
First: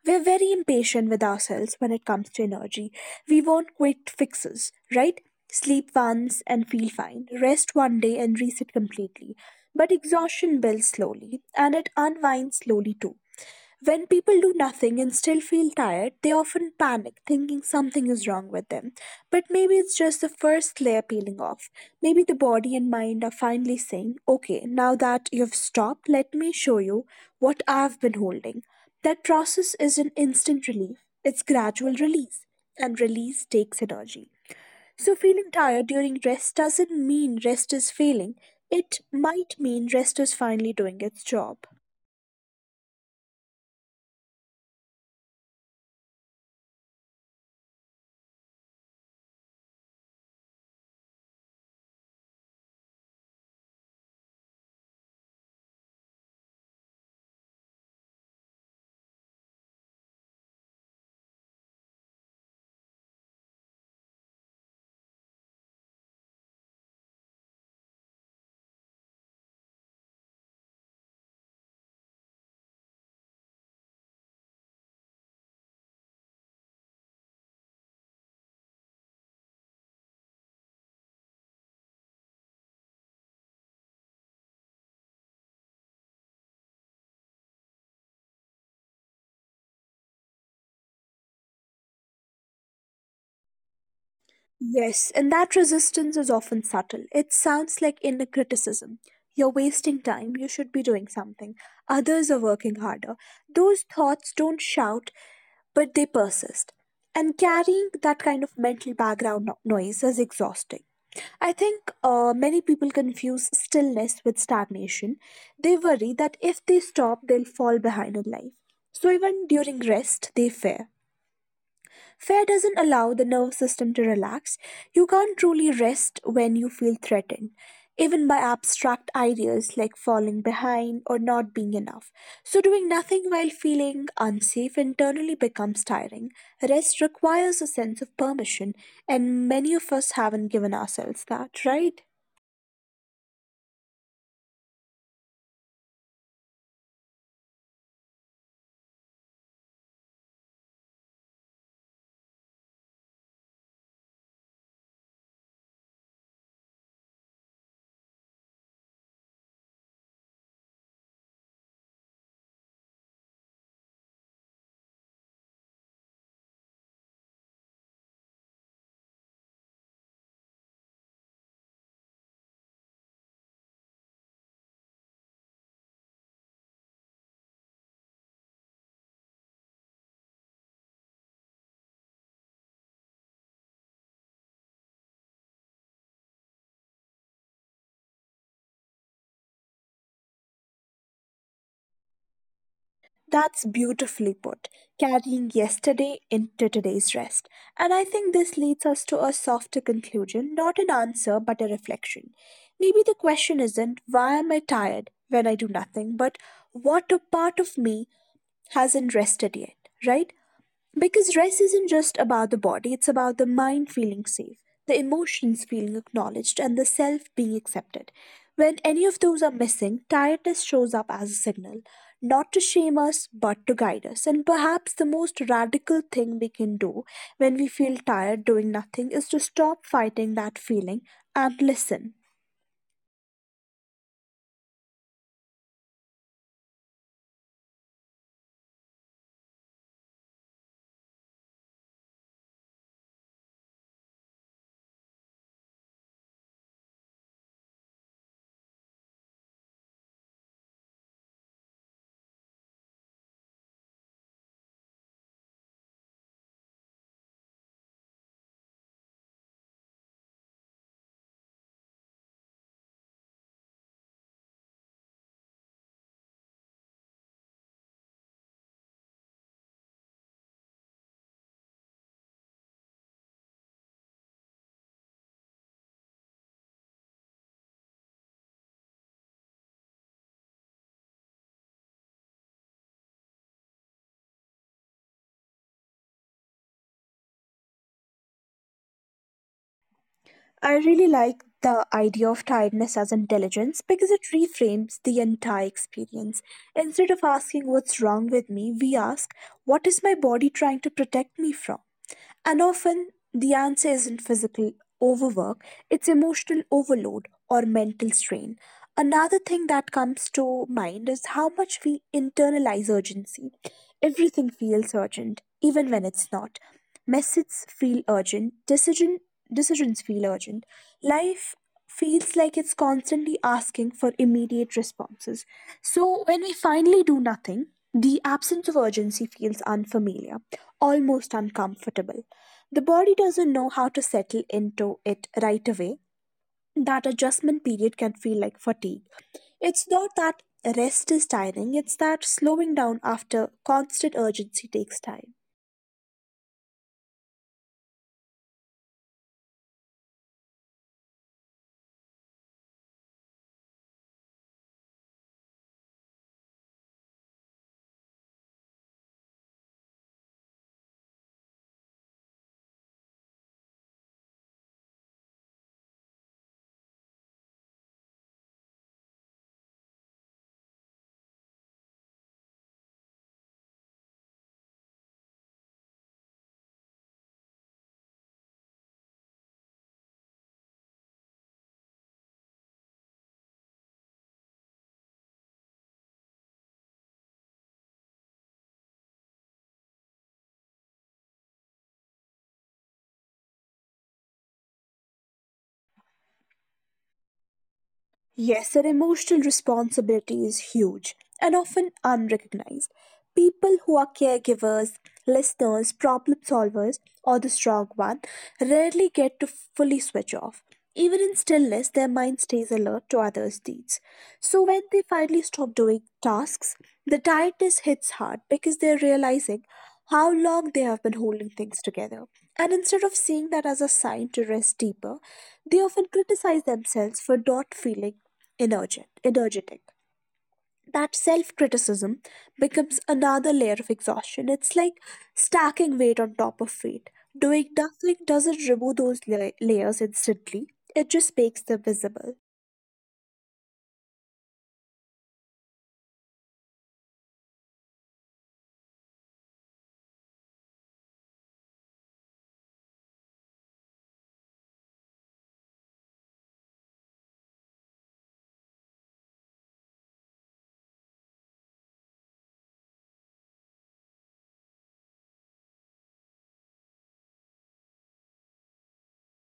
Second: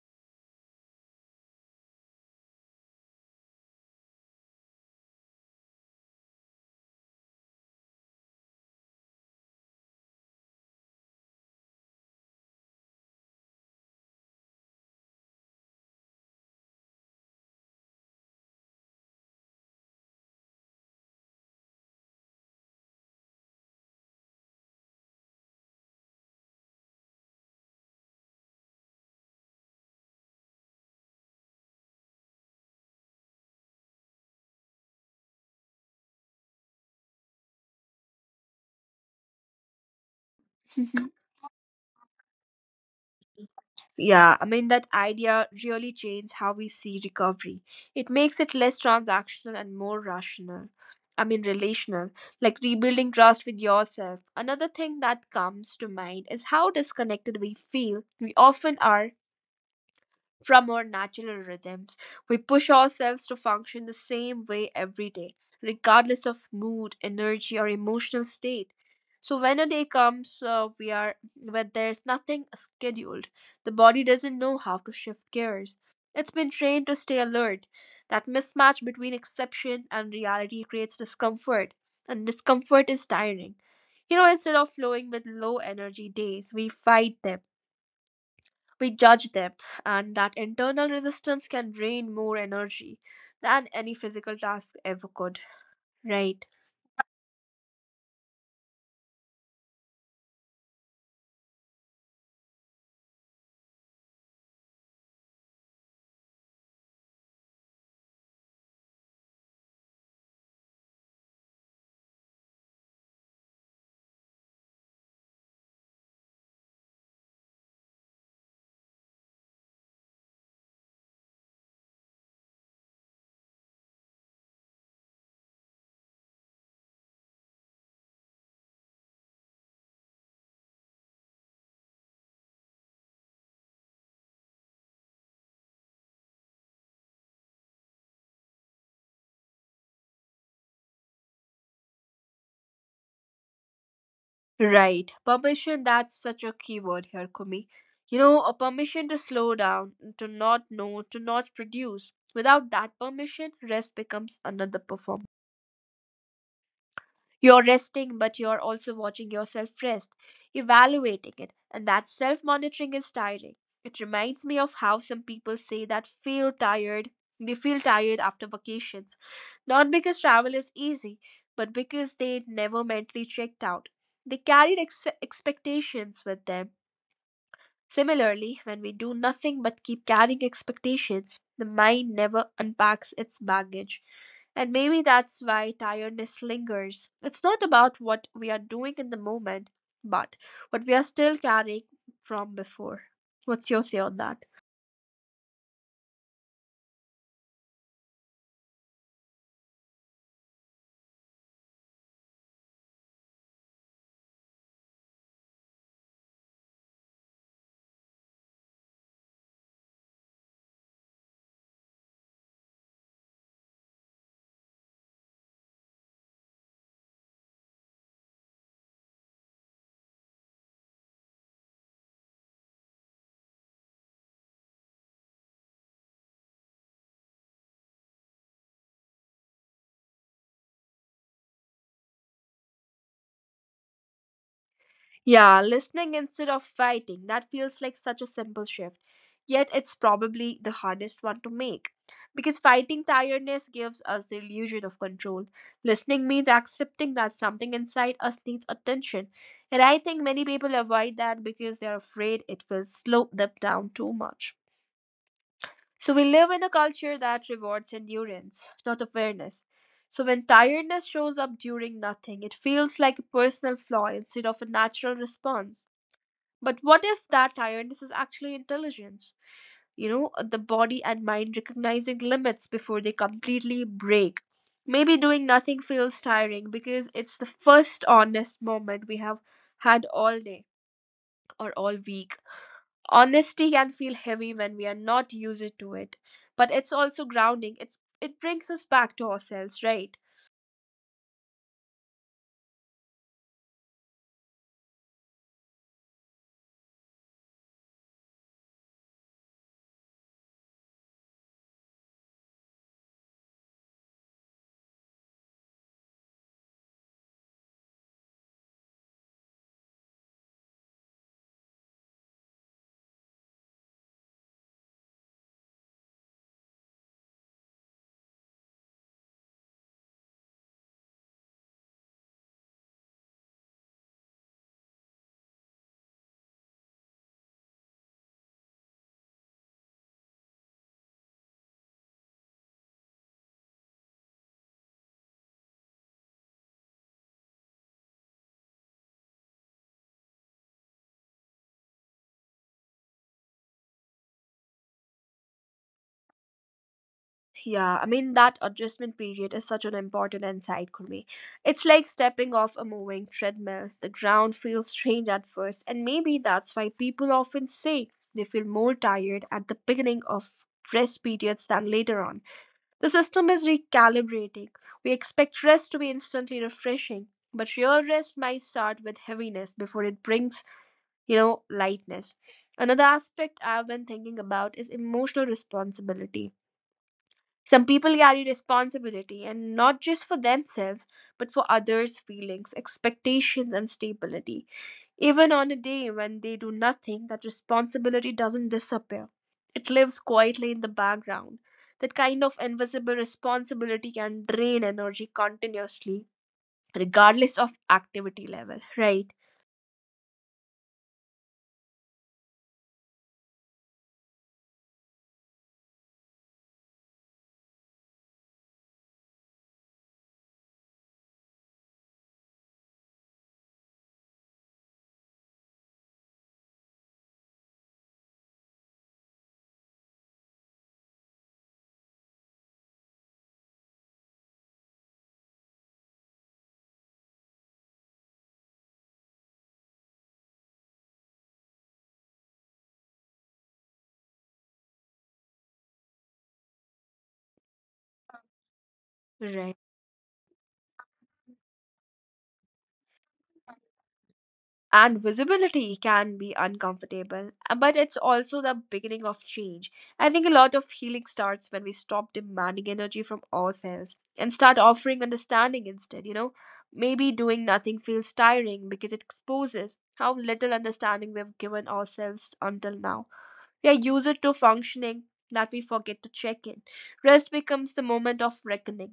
We're very impatient with ourselves when it comes to energy. We want quick fixes, right? Sleep once and feel fine, rest one day and reset completely. But exhaustion builds slowly, and it unwinds slowly too. When people do nothing and still feel tired, they often panic, thinking something is wrong with them. But maybe it's just the first layer peeling off. Maybe the body and mind are finally saying, okay, now that you've stopped, let me show you what I've been holding. That process is an instant relief, it's gradual release, and release takes energy. So, feeling tired during rest doesn't mean rest is failing, it might mean rest is finally doing its job. Yeah, I mean, that idea really changed how we see recovery. It makes it less transactional and more rational. I mean, relational, like rebuilding trust with yourself. Another thing that comes to mind is how disconnected we feel we often are from our natural rhythms. We push ourselves to function the same way every day, regardless of mood, energy, or emotional state. So when a day comes, uh, we are, when there's nothing scheduled. The body doesn't know how to shift gears. It's been trained to stay alert. That mismatch between exception and reality creates discomfort, and discomfort is tiring. You know, instead of flowing with low energy days, we fight them, we judge them, and that internal resistance can drain more energy than any physical task ever Yes, and could. that resistance is Right, often subtle. It sounds like inner criticism. You're wasting time, you should be doing something. Others are working harder. Those thoughts don't shout, but they persist. And carrying that kind of mental background no- noise is exhausting. I think uh, many people confuse stillness with stagnation. They worry that if they stop, they'll fall behind in life. So even during rest, they fear. Fear doesn't allow the nervous system to relax. You can't truly rest when you feel threatened, even by abstract ideas like falling behind or not being enough. So, doing nothing while feeling unsafe internally becomes tiring. Rest requires a sense of permission, and many of us haven't given ourselves that, right? right. Permission, that's such a key word here, Kumi. You know, a permission to slow down, to not know, to not produce. Without that permission, rest becomes another performance. You're resting, but you're also watching yourself rest, evaluating it, and that self monitoring is tiring. It reminds me of how some people say that feel tired. They feel tired after vacations, not because travel is easy, but because they never mentally checked out. They carried ex- expectations with them. Similarly, when we do nothing but keep carrying expectations, the mind never unpacks its baggage. And maybe that's why tiredness lingers. It's not about what we are doing in the moment, but what we are still carrying from before. What's your That's say on that? beautifully put, carrying yesterday into today's rest. And I think this leads us to a softer conclusion, not an answer, but a reflection. Maybe the question isn't why am I tired when I do nothing, but what a part of me hasn't rested yet, right? Because rest isn't just about the body, it's about the mind feeling safe, the emotions feeling acknowledged, and the self being accepted. When any of those are missing, tiredness shows up as a signal, not to shame us, but to guide us. And perhaps the most radical thing we can do when we feel tired doing nothing is to stop fighting that feeling and listen. Yeah, listening instead of fighting. That feels like such a simple shift. Yet it's probably the hardest one to make. Because fighting tiredness gives us the illusion of control. Listening means accepting that something inside us needs attention. And I think many people avoid that because they're afraid it will slow them down too much. So we live in a culture that rewards endurance, not awareness. So when tiredness shows up during nothing, it feels like a personal flaw instead of a natural response. But what if that tiredness is actually intelligence? You know, uh, the body and mind recognizing limits before they completely break. Maybe doing nothing feels tiring because it's the first honest moment we have had all day or all week. Honesty can feel heavy when we are not used to it, but it's also grounding. It's it brings us back to ourselves, right? I really like the idea of tiredness as intelligence because it reframes the entire experience. Instead of asking what's wrong with me, we ask, what is my body trying to protect me from? And often the answer isn't physical overwork, it's emotional overload or mental strain. Another thing that comes to mind is how much we internalize urgency. Everything feels urgent, even when it's not. Messages feel urgent, decision decisions feel urgent. Life feels like it's constantly asking for immediate responses. So when we finally do nothing, the absence of urgency feels unfamiliar, almost uncomfortable. The body doesn't know how to settle into it right away. That adjustment period can feel like fatigue. It's not that rest is tiring, it's that slowing down after constant urgency takes time. Yeah, I mean that adjustment period is such an important insight for me. It's like stepping off a moving treadmill. The ground feels strange at first, and maybe that's why people often say they feel more tired at the beginning of rest periods than later on. The system is recalibrating. We expect rest to be instantly refreshing, but real rest might start with heaviness before it brings, you know, lightness. Another aspect I've been thinking about is emotional responsibility. Some people carry responsibility, and not just for themselves, but for others' feelings, expectations, and stability. Even on a day when they do nothing, that responsibility doesn't disappear. It lives quietly in the background. That kind of invisible responsibility can drain energy continuously, regardless of Yes, activity their level, emotional right? responsibility is huge and often unrecognized. People who are caregivers, listeners, problem solvers, or the strong one rarely get to fully switch off. Even in stillness, their mind stays alert to others' needs. So when they finally stop doing tasks, the tiredness hits hard because they're realizing how long they have been holding things together. And instead of seeing that as a sign to rest deeper, they often criticize themselves for not feeling energet- energetic. That self criticism becomes another layer of exhaustion. It's like stacking weight on top of weight. Doing nothing doesn't remove those la- Right. layers instantly, it just makes them visible. And visibility can be uncomfortable, uh, but it's also the beginning of change. I think a lot of healing starts when we stop demanding energy from ourselves and start offering understanding instead, you know. Maybe doing nothing feels tiring because it exposes how little understanding we've given ourselves until now. We are used to functioning that we forget to check in. Rest becomes the moment of reckoning,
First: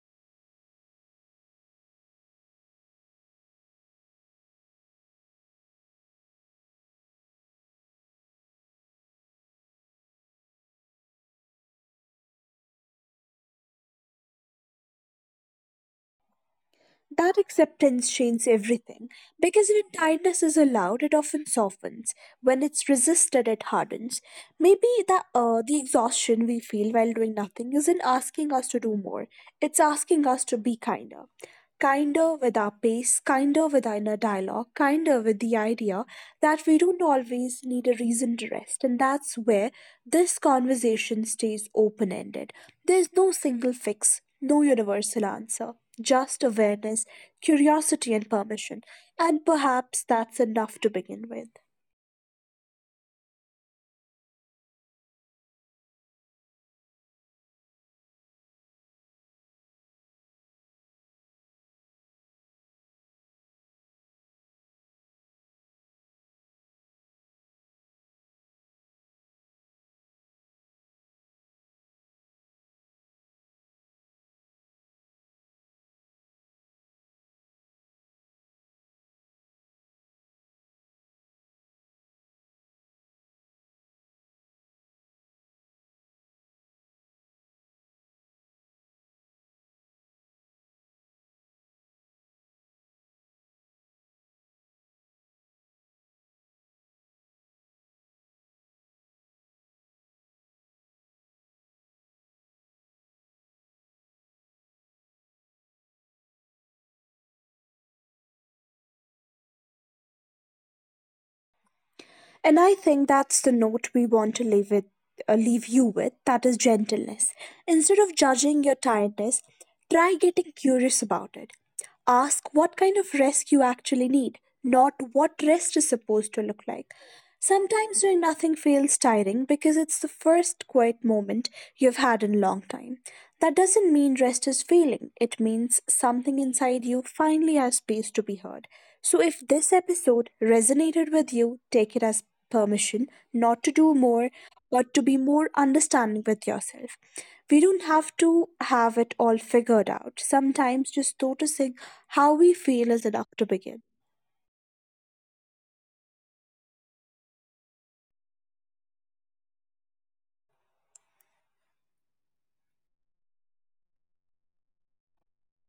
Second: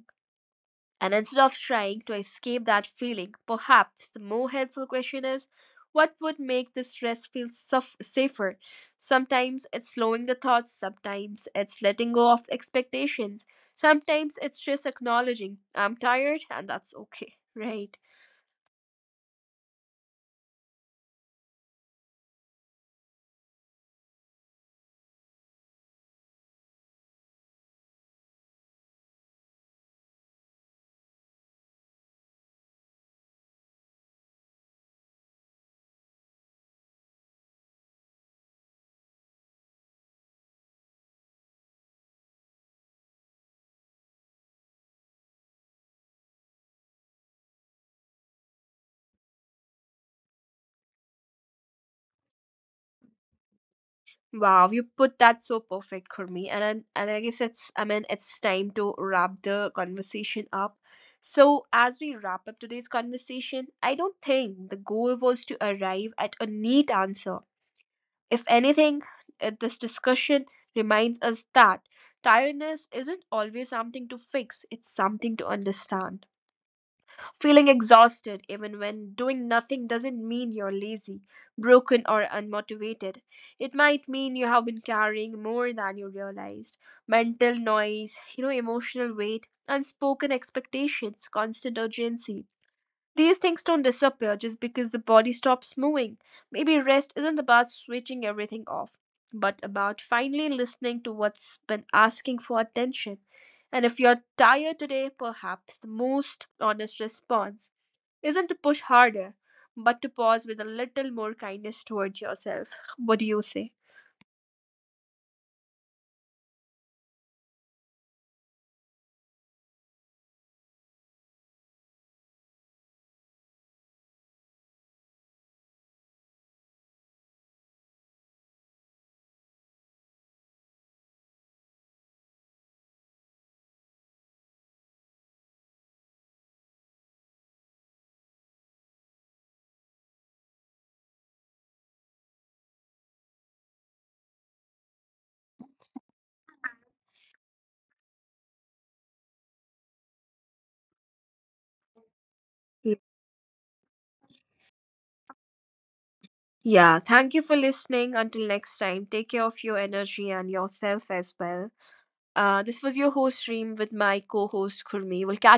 and instead of trying to escape that feeling, perhaps the more helpful question is, what would make this stress feel suf- safer? Sometimes it's slowing the thoughts, sometimes it's letting go of expectations, sometimes it's just acknowledging I'm tired and that's okay, That right? acceptance changes everything because when kindness is allowed, it often softens. When it's resisted, it hardens. Maybe the uh, the exhaustion we feel while doing nothing isn't asking us to do more. It's asking us to be kinder, kinder with our pace, kinder with our inner dialogue, kinder with the idea that we don't always need a reason to rest, and that's where this conversation stays open ended there's no single fix, no universal answer, just awareness, curiosity, and permission. And perhaps that's enough to begin with. Wow, you put that so perfect, Kurmi. And I, and I guess it's I mean it's time to wrap the conversation up. So as we wrap up today's conversation, I don't think the goal was to arrive at a neat answer. If anything, uh, this discussion reminds us that tiredness isn't always something to fix; it's something to understand. Feeling exhausted even when doing nothing doesn't mean you're lazy, broken, or unmotivated. It might mean you have been carrying more than you realized. Mental noise, you know, emotional weight, unspoken expectations, constant urgency. These things don't disappear just because the body stops moving. Maybe rest isn't about switching everything off, but about finally listening to what's been asking for attention. And if you're tired today, perhaps the most honest response isn't to push harder, but to pause with a little more kindness towards And I yourself. think What do that's you the say? note we want to leave it, uh, leave you with. That is gentleness. Instead of judging your tiredness, try getting curious about it. Ask what kind of rest you actually need, not what rest is supposed to look like. Sometimes doing nothing feels tiring because it's the first quiet moment you've had in a long time. That doesn't mean rest is failing, it means something inside you finally has space to be heard. So, if this episode resonated with you, take it as permission not to do more, but to be more understanding with yourself. We don't have to have it all figured out. Sometimes just noticing how we feel is Ye- enough to begin. Yeah, thank you for listening. Until next time, take care of your energy and yourself as well. Uh, this was your host, Reem, with my co host, Kurmi. We'll catch